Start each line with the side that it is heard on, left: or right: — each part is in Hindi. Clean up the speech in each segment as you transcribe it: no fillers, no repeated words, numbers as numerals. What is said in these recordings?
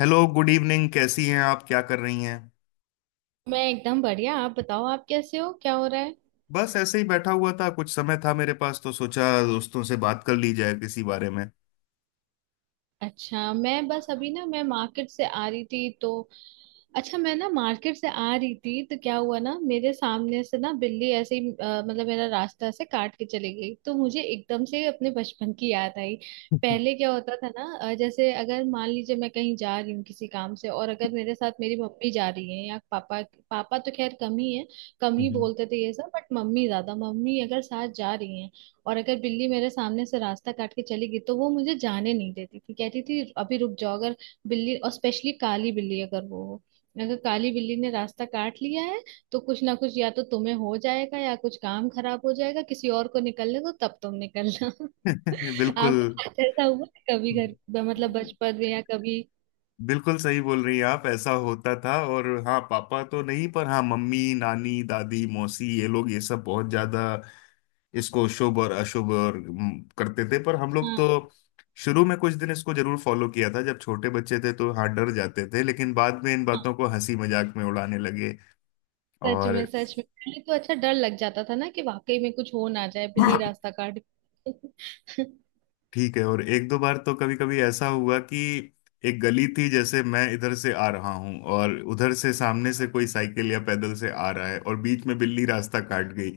left: Hello, good evening. कैसी हैं आप? क्या कर रही हैं?
right: मैं एकदम बढ़िया। आप बताओ, आप कैसे हो? क्या हो रहा है?
left: बस ऐसे ही बैठा हुआ था, कुछ समय था मेरे पास तो सोचा दोस्तों से बात कर ली जाए किसी बारे में।
right: अच्छा, मैं बस अभी ना मैं मार्केट से आ रही थी तो अच्छा, मैं ना मार्केट से आ रही थी तो क्या हुआ ना, मेरे सामने से ना बिल्ली ऐसे ही मतलब मेरा रास्ता ऐसे काट के चली गई, तो मुझे एकदम से अपने बचपन की याद आई। पहले क्या होता था ना, जैसे अगर मान लीजिए मैं कहीं जा रही हूँ किसी काम से, और अगर मेरे साथ मेरी मम्मी जा रही है या पापा। पापा तो खैर कम ही है, कम ही
left: हम्म।
right: बोलते थे ये सब, बट मम्मी ज्यादा। मम्मी अगर साथ जा रही है और अगर बिल्ली मेरे सामने से रास्ता काट के चली गई, तो वो मुझे जाने नहीं देती थी। कहती थी अभी रुक जाओ। अगर बिल्ली, और स्पेशली काली बिल्ली अगर वो हो, अगर काली बिल्ली ने रास्ता काट लिया है, तो कुछ ना कुछ या तो तुम्हें हो जाएगा या कुछ काम खराब हो जाएगा। किसी और को निकलने दो, तब तुम निकलना।
left: बिल्कुल।
right: आपके साथ ऐसा हुआ है कभी, घर मतलब बचपन में या कभी?
left: बिल्कुल सही बोल रही हैं आप, ऐसा होता था। और हाँ, पापा तो नहीं, पर हाँ मम्मी नानी दादी मौसी, ये लोग ये सब बहुत ज्यादा इसको शुभ और अशुभ और करते थे। पर हम लोग
right: हाँ।
left: तो शुरू में कुछ दिन इसको जरूर फॉलो किया था, जब छोटे बच्चे थे तो हाँ डर जाते थे, लेकिन बाद में इन
right: हाँ।
left: बातों को हंसी मजाक में उड़ाने लगे।
right: सच
left: और
right: में, सच में पहले तो अच्छा डर लग जाता था ना, कि वाकई में कुछ हो ना जाए, बिल्ली रास्ता काट गई।
left: ठीक है। और एक दो बार तो कभी कभी ऐसा हुआ कि एक गली थी, जैसे मैं इधर से आ रहा हूं और उधर से सामने से कोई साइकिल या पैदल से आ रहा है और बीच में बिल्ली रास्ता काट गई।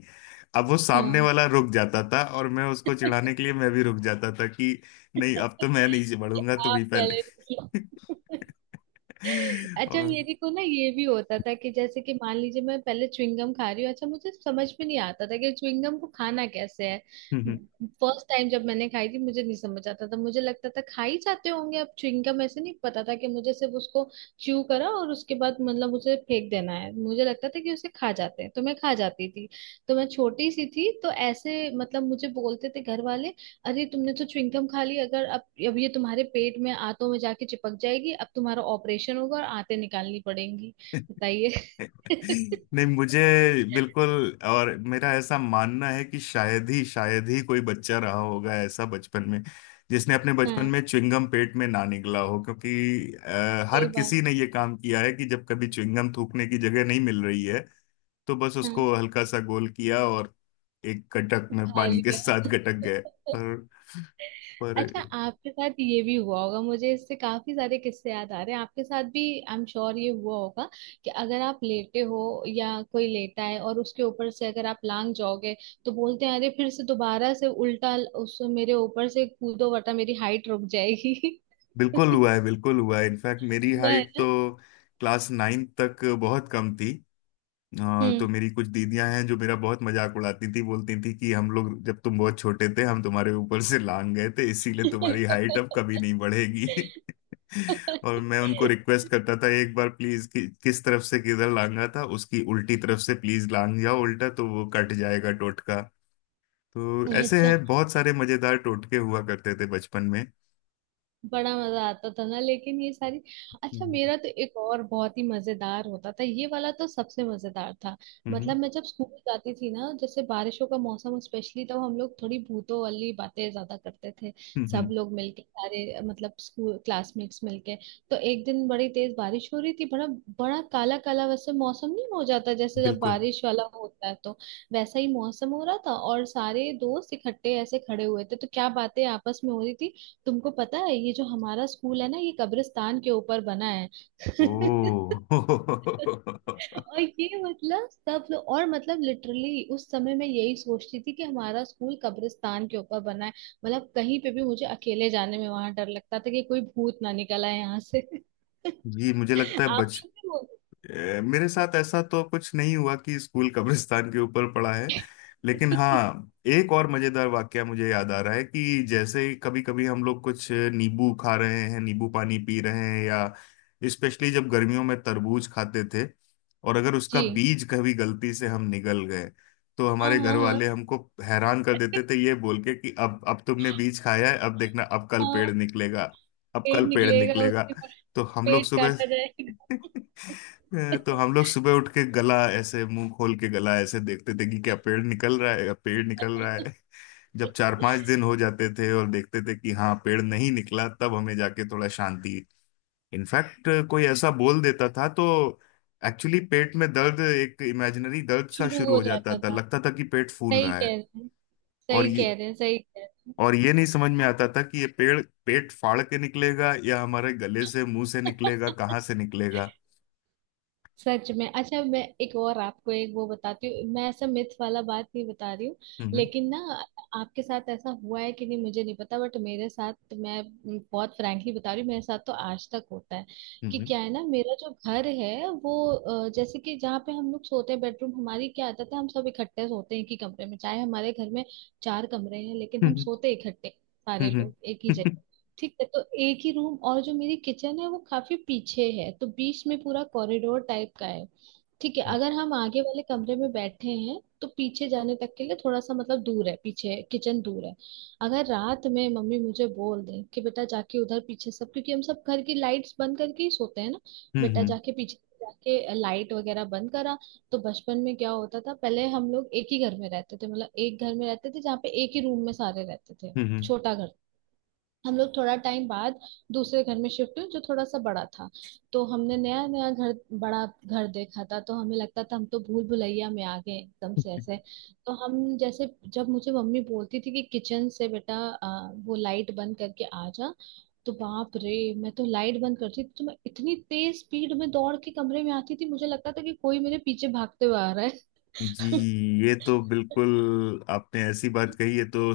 left: अब वो सामने
right: हाँ।
left: वाला रुक जाता था और मैं उसको चिढ़ाने के लिए मैं भी रुक जाता था कि नहीं, अब तो मैं नहीं
right: कि
left: बढ़ूंगा, तुम ही
right: आप
left: पहले।
right: पहले। अच्छा,
left: और
right: मेरे को ना ये भी होता था कि, जैसे कि मान लीजिए मैं पहले च्युइंगम खा रही हूँ। अच्छा, मुझे समझ में नहीं आता था कि च्युइंगम को खाना कैसे है। फर्स्ट टाइम जब मैंने खाई थी, मुझे नहीं समझ आता था, मुझे लगता था खा ही जाते होंगे। अब च्युइंगम ऐसे, नहीं पता था कि मुझे सिर्फ उसको च्यू करा और उसके बाद मतलब उसे फेंक देना है। मुझे लगता था कि उसे खा जाते हैं, तो मैं खा जाती थी। तो मैं छोटी सी थी तो ऐसे, मतलब मुझे बोलते थे घर वाले, अरे तुमने तो च्युइंगम खा ली, अगर अब ये तुम्हारे पेट में आंतों में जाके चिपक जाएगी, अब तुम्हारा ऑपरेशन होगा और आंतें निकालनी पड़ेंगी।
left: नहीं।
right: बताइए।
left: मुझे। बिल्कुल। और मेरा ऐसा मानना है कि शायद ही कोई बच्चा रहा होगा ऐसा बचपन में जिसने अपने बचपन
right: हाँ।
left: में च्युइंगम पेट में ना निगला हो, क्योंकि हर
right: सही बात।
left: किसी ने ये काम किया है कि जब कभी च्युइंगम थूकने की जगह नहीं मिल रही है तो बस
right: हाँ।
left: उसको हल्का सा गोल किया और एक गटक में
right: खा
left: पानी के
right: लिया।
left: साथ गटक गए। पर पर
right: अच्छा, आपके साथ ये भी हुआ होगा, मुझे इससे काफी सारे किस्से याद आ रहे हैं आपके साथ भी। आई एम श्योर ये हुआ होगा कि अगर आप लेटे हो या कोई लेटा है, और उसके ऊपर से अगर आप लांग जाओगे, तो बोलते हैं अरे फिर से दोबारा से उल्टा उस, मेरे ऊपर से कूदो वरना मेरी हाइट रुक जाएगी।
left: बिल्कुल
right: वो।
left: हुआ है, बिल्कुल हुआ है। इनफैक्ट मेरी
right: है
left: हाइट तो
right: ना?
left: क्लास 9 तक बहुत कम थी।
right: हम्म।
left: तो मेरी कुछ दीदियां हैं जो मेरा बहुत मजाक उड़ाती थी, बोलती थी कि हम लोग जब तुम बहुत छोटे थे हम तुम्हारे ऊपर से लांग गए थे, इसीलिए तुम्हारी हाइट अब कभी नहीं बढ़ेगी। और मैं उनको रिक्वेस्ट करता था, एक बार प्लीज कि, किस तरफ से किधर लांगा था, उसकी उल्टी तरफ से प्लीज लांग जाओ, उल्टा तो वो कट जाएगा टोटका। तो ऐसे
right: अच्छा,
left: हैं बहुत सारे मजेदार टोटके हुआ करते थे बचपन में।
right: बड़ा मजा आता था ना, लेकिन ये सारी। अच्छा,
left: हम्म।
right: मेरा तो एक और बहुत ही मजेदार होता था, ये वाला तो सबसे मजेदार था।
left: हम्म।
right: मतलब मैं जब स्कूल जाती थी ना, जैसे बारिशों का मौसम स्पेशली, तब हम लोग थोड़ी भूतों वाली बातें ज्यादा करते थे।
left: हम्म,
right: सब
left: हम्म,
right: लोग मिलके सारे, मतलब स्कूल क्लासमेट्स मिलके, तो एक दिन बड़ी तेज बारिश हो रही थी। बड़ा, बड़ा काला काला वैसे मौसम नहीं हो जाता, जैसे जब
left: बिल्कुल।
right: बारिश वाला होता है तो? वैसा ही मौसम हो रहा था, और सारे दोस्त इकट्ठे ऐसे खड़े हुए थे। तो क्या बातें आपस में हो रही थी, तुमको पता है ये जो हमारा स्कूल है ना, ये कब्रिस्तान के ऊपर बना है।
left: ओह।
right: और ये मतलब सब लोग, और मतलब लिटरली उस समय मैं यही सोचती थी कि हमारा स्कूल कब्रिस्तान के ऊपर बना है। मतलब कहीं पे भी मुझे अकेले जाने में वहां डर लगता था कि कोई भूत ना निकल आए यहाँ से।
left: जी, मुझे लगता है
right: आप
left: बच
right: लोग भी वो।
left: मेरे साथ ऐसा तो कुछ नहीं हुआ कि स्कूल कब्रिस्तान के ऊपर पड़ा है। लेकिन हाँ, एक और मजेदार वाकया मुझे याद आ रहा है कि जैसे कभी कभी हम लोग कुछ नींबू खा रहे हैं, नींबू पानी पी रहे हैं, या स्पेशली जब गर्मियों में तरबूज खाते थे, और अगर उसका
right: जी।
left: बीज कभी गलती से हम निगल गए तो
right: हाँ,
left: हमारे घर
right: हाँ, हाँ।
left: वाले हमको हैरान कर देते थे ये बोल के कि अब तुमने बीज खाया है, अब देखना, अब कल पेड़
right: हाँ,
left: निकलेगा। अब
right: पेड़
left: कल पेड़
right: निकलेगा
left: निकलेगा।
right: उसके बाद
left: तो हम लोग
right: पेट
left: सुबह
right: काटा
left: तो हम लोग सुबह उठ के गला ऐसे, मुंह खोल के गला ऐसे देखते थे कि क्या पेड़ निकल रहा है, पेड़ निकल रहा
right: जाएगा।
left: है। जब 4-5 दिन हो जाते थे और देखते थे कि हाँ पेड़ नहीं निकला तब हमें जाके थोड़ा शांति। इनफैक्ट कोई ऐसा बोल देता था तो एक्चुअली पेट में दर्द, एक इमेजिनरी दर्द सा
right: शुरू
left: शुरू
right: हो
left: हो जाता
right: जाता
left: था,
right: था।
left: लगता था कि पेट फूल
right: सही
left: रहा
right: कह
left: है।
right: रहे हैं,
left: और
right: सही
left: ये
right: कह रहे हैं, सही कह रहे हैं।
left: और ये नहीं समझ में आता था कि ये पेड़ पेट फाड़ के निकलेगा या हमारे गले से मुंह से निकलेगा, कहाँ से निकलेगा।
right: सच में। अच्छा, मैं एक और आपको एक वो बताती हूँ, मैं ऐसा मिथ वाला बात नहीं बता रही हूँ,
left: हम्म।
right: लेकिन ना आपके साथ ऐसा हुआ है कि नहीं, मुझे नहीं पता, बट मेरे साथ, मैं बहुत फ्रैंकली बता रही हूँ, मेरे साथ तो आज तक होता है कि
left: हम्म।
right: क्या है ना, मेरा जो घर है वो जैसे कि जहाँ पे हम लोग सोते हैं बेडरूम, हमारी क्या आदत है, हम सब इकट्ठे सोते हैं एक ही कमरे में। चाहे हमारे घर में चार कमरे हैं, लेकिन
left: हम्म।
right: हम
left: हम्म।
right: सोते इकट्ठे,
left: हम्म,
right: सारे
left: हम्म।
right: लोग एक ही
left: हम्म, हम्म।
right: जगह। ठीक है, तो एक ही रूम, और जो मेरी किचन है वो काफी पीछे है, तो बीच में पूरा कॉरिडोर टाइप का है। ठीक है,
left: हम्म।
right: अगर हम आगे वाले कमरे में बैठे हैं, तो पीछे जाने तक के लिए थोड़ा सा मतलब दूर है, पीछे किचन दूर है। अगर रात में मम्मी मुझे बोल दें कि बेटा जाके उधर पीछे सब, क्योंकि हम सब घर की लाइट्स बंद करके ही सोते हैं ना, बेटा
left: हम्म।
right: जाके पीछे जाके लाइट वगैरह बंद करा। तो बचपन में क्या होता था, पहले हम लोग एक ही घर में रहते थे, मतलब एक घर में रहते थे जहाँ पे एक ही रूम में सारे रहते थे।
left: हम्म, हम्म।
right: छोटा घर। हम लोग थोड़ा टाइम बाद दूसरे घर में शिफ्ट हुए, जो थोड़ा सा बड़ा था। तो हमने नया नया घर, बड़ा घर देखा था, तो हमें लगता था हम तो भूल भुलैया में आ गए एकदम से ऐसे। तो हम जैसे, जब मुझे मम्मी बोलती थी कि किचन से बेटा आ, वो लाइट बंद करके आ जा, तो बाप रे! मैं तो लाइट बंद करती थी तो मैं इतनी तेज स्पीड में दौड़ के कमरे में आती थी, मुझे लगता था कि कोई मेरे पीछे भागते हुए आ रहा है।
left: जी। ये तो बिल्कुल आपने ऐसी बात कही है तो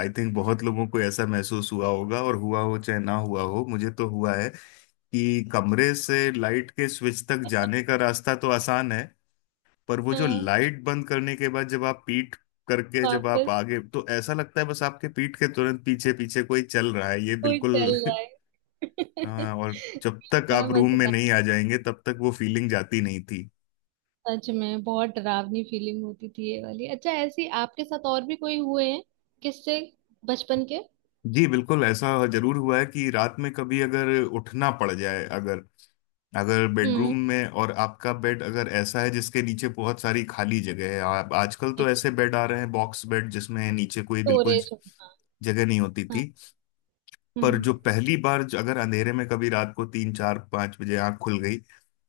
left: आई थिंक बहुत लोगों को ऐसा महसूस हुआ होगा, और हुआ हो चाहे ना हुआ हो, मुझे तो हुआ है कि कमरे से लाइट के स्विच तक जाने का रास्ता तो आसान है, पर वो जो
right: हाँ।
left: लाइट बंद करने के बाद जब आप पीठ करके जब आप
right: वापस
left: आगे, तो ऐसा लगता है बस आपके पीठ के तुरंत पीछे पीछे कोई चल रहा है, ये
right: कोई चल
left: बिल्कुल।
right: रहा है।
left: हाँ, और जब तक
right: बड़ा
left: आप रूम में
right: मजेदार।
left: नहीं आ जाएंगे तब तक वो फीलिंग जाती नहीं।
right: सच में बहुत डरावनी फीलिंग होती थी ये वाली। अच्छा, ऐसी आपके साथ और भी कोई हुए हैं किससे, बचपन के?
left: जी बिल्कुल, ऐसा जरूर हुआ है कि रात में कभी अगर उठना पड़ जाए, अगर, अगर
right: हम्म।
left: बेडरूम में, और आपका बेड अगर ऐसा है जिसके नीचे बहुत सारी खाली जगह है, आप आजकल तो ऐसे बेड आ रहे हैं, बॉक्स बेड जिसमें नीचे कोई बिल्कुल
right: स्टोरेज। हाँ।
left: जगह नहीं होती
right: हाँ।
left: थी, पर
right: हम्म।
left: जो पहली बार, जो अगर अंधेरे में कभी रात को 3-4-5 बजे आंख खुल गई,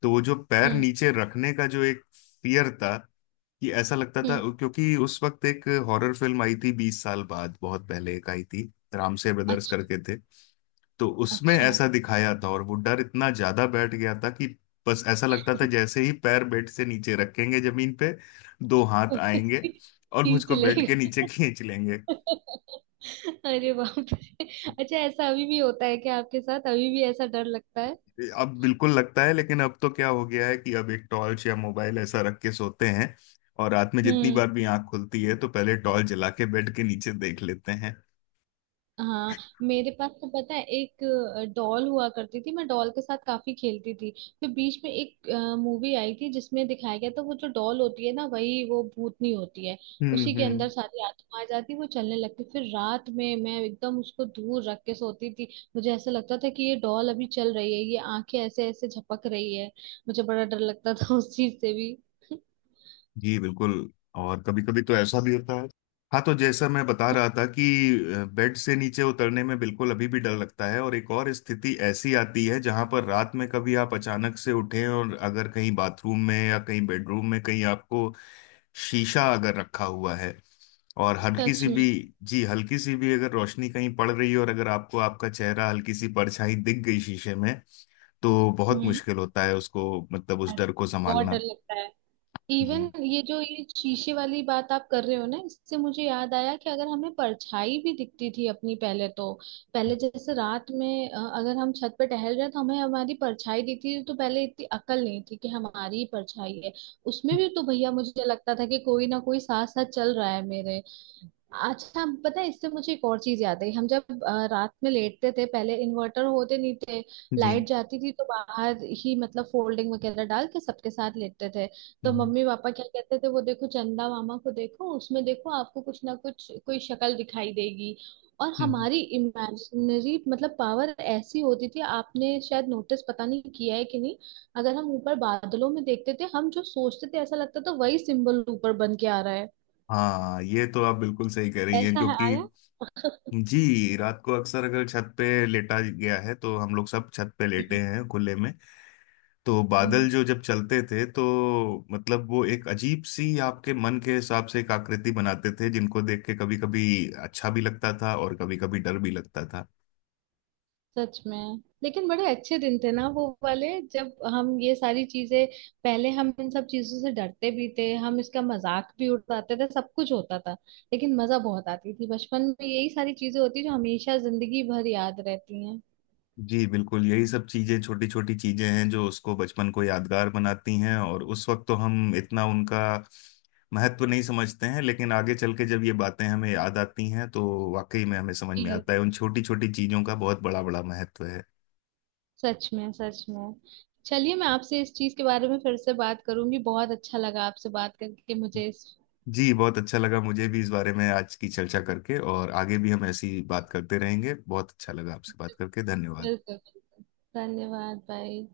left: तो वो जो पैर
right: हम्म।
left: नीचे रखने का जो एक फियर था, कि ऐसा लगता था
right: हम्म।
left: क्योंकि उस वक्त एक हॉरर फिल्म आई थी 20 साल बाद, बहुत पहले एक आई थी, रामसे ब्रदर्स
right: अच्छा।
left: करके थे। तो उसमें
right: अच्छा।
left: ऐसा दिखाया था और वो डर इतना ज्यादा बैठ गया था कि बस ऐसा लगता था जैसे ही पैर बेड से नीचे रखेंगे जमीन पे, दो हाथ आएंगे और
right: खींच
left: मुझको बेड के नीचे
right: लेगा।
left: खींच लेंगे।
right: अरे बाप रे! अच्छा, ऐसा अभी भी होता है क्या आपके साथ, अभी भी ऐसा डर लगता है?
left: अब बिल्कुल लगता है, लेकिन अब तो क्या हो गया है कि अब एक टॉर्च या मोबाइल ऐसा रख के सोते हैं, और रात में जितनी
right: हम्म।
left: बार भी आंख खुलती है तो पहले टॉर्च जला के बेड के नीचे देख लेते हैं।
right: हाँ। मेरे पास तो पता है एक डॉल हुआ करती थी, मैं डॉल के साथ काफी खेलती थी। फिर बीच में एक मूवी आई थी जिसमें दिखाया गया था वो जो डॉल होती है ना, वही वो भूतनी होती है,
left: हम्म।
right: उसी के
left: हम्म।
right: अंदर सारी आत्मा आ जाती, वो चलने लगती। फिर रात में मैं एकदम उसको दूर रख के सोती थी, मुझे ऐसा लगता था कि ये डॉल अभी चल रही है, ये आंखें ऐसे ऐसे झपक रही है। मुझे बड़ा डर लगता था उस चीज से भी।
left: जी बिल्कुल। और कभी कभी तो ऐसा भी होता है। हाँ, तो जैसा मैं बता रहा था कि बेड से नीचे उतरने में बिल्कुल अभी भी डर लगता है, और एक और स्थिति ऐसी आती है जहां पर रात में कभी आप अचानक से उठें, और अगर कहीं बाथरूम में या कहीं बेडरूम में कहीं आपको शीशा अगर रखा हुआ है, और हल्की
right: सच
left: सी
right: में।
left: भी, जी, हल्की सी भी अगर रोशनी कहीं पड़ रही है, और अगर आपको आपका चेहरा, हल्की सी परछाई दिख गई शीशे में, तो बहुत
right: हम्म।
left: मुश्किल होता है उसको, मतलब उस
right: अरे,
left: डर को
right: बहुत डर
left: संभालना।
right: लगता है। इवन
left: जी।
right: ये जो ये शीशे वाली बात आप कर रहे हो ना, इससे मुझे याद आया कि अगर हमें परछाई भी दिखती थी अपनी पहले तो, पहले जैसे रात में अगर हम छत पे टहल रहे हैं तो हमें हमारी परछाई दिखती थी, तो पहले इतनी अकल नहीं थी कि हमारी ही परछाई है। उसमें भी तो भैया मुझे लगता था कि कोई ना कोई साथ साथ चल रहा है मेरे। अच्छा, पता है इससे मुझे एक और चीज याद आई, हम जब रात में लेटते थे, पहले इन्वर्टर होते नहीं थे, लाइट जाती थी तो बाहर ही मतलब फोल्डिंग वगैरह डाल के सबके साथ लेटते थे। तो मम्मी पापा क्या कहते थे, वो देखो चंदा मामा को देखो, उसमें देखो आपको कुछ ना कुछ कोई शक्ल दिखाई देगी। और
left: जी
right: हमारी इमेजिनरी मतलब पावर ऐसी होती थी, आपने शायद नोटिस पता नहीं किया है कि नहीं, अगर हम ऊपर बादलों में देखते थे, हम जो सोचते थे ऐसा लगता था वही सिंबल ऊपर बन के आ रहा है।
left: हाँ, ये तो आप बिल्कुल सही कह रही हैं,
right: ऐसा है
left: क्योंकि
right: आया।
left: जी, रात को अक्सर अगर छत पे लेटा गया है, तो हम लोग सब छत पे लेटे हैं खुले में, तो
right: हम्म।
left: बादल जो जब चलते थे तो मतलब वो एक अजीब सी आपके मन के हिसाब से एक आकृति बनाते थे, जिनको देख के कभी कभी अच्छा भी लगता था और कभी कभी डर भी लगता था।
right: सच में, लेकिन बड़े अच्छे दिन थे ना वो वाले, जब हम ये सारी चीजें, पहले हम इन सब चीजों से डरते भी थे, हम इसका मजाक भी उड़ाते थे, सब कुछ होता था, लेकिन मजा बहुत आती थी। बचपन में यही सारी चीजें होती जो हमेशा जिंदगी भर याद रहती हैं।
left: जी बिल्कुल, यही सब चीजें, छोटी छोटी चीजें हैं जो उसको बचपन को यादगार बनाती हैं, और उस वक्त तो हम इतना उनका महत्व नहीं समझते हैं, लेकिन आगे चल के जब ये बातें हमें याद आती हैं, तो वाकई में हमें समझ में
right: जी।
left: आता है उन छोटी छोटी चीजों का बहुत बड़ा बड़ा महत्व है।
right: सच में, सच में। चलिए, मैं आपसे इस चीज के बारे में फिर से बात करूंगी, बहुत अच्छा लगा आपसे बात करके मुझे इस।
left: जी बहुत अच्छा लगा मुझे भी, इस बारे में आज की चर्चा करके, और आगे भी हम ऐसी बात करते रहेंगे। बहुत अच्छा लगा आपसे बात करके। धन्यवाद।
right: बिल्कुल बिल्कुल। धन्यवाद, बाय।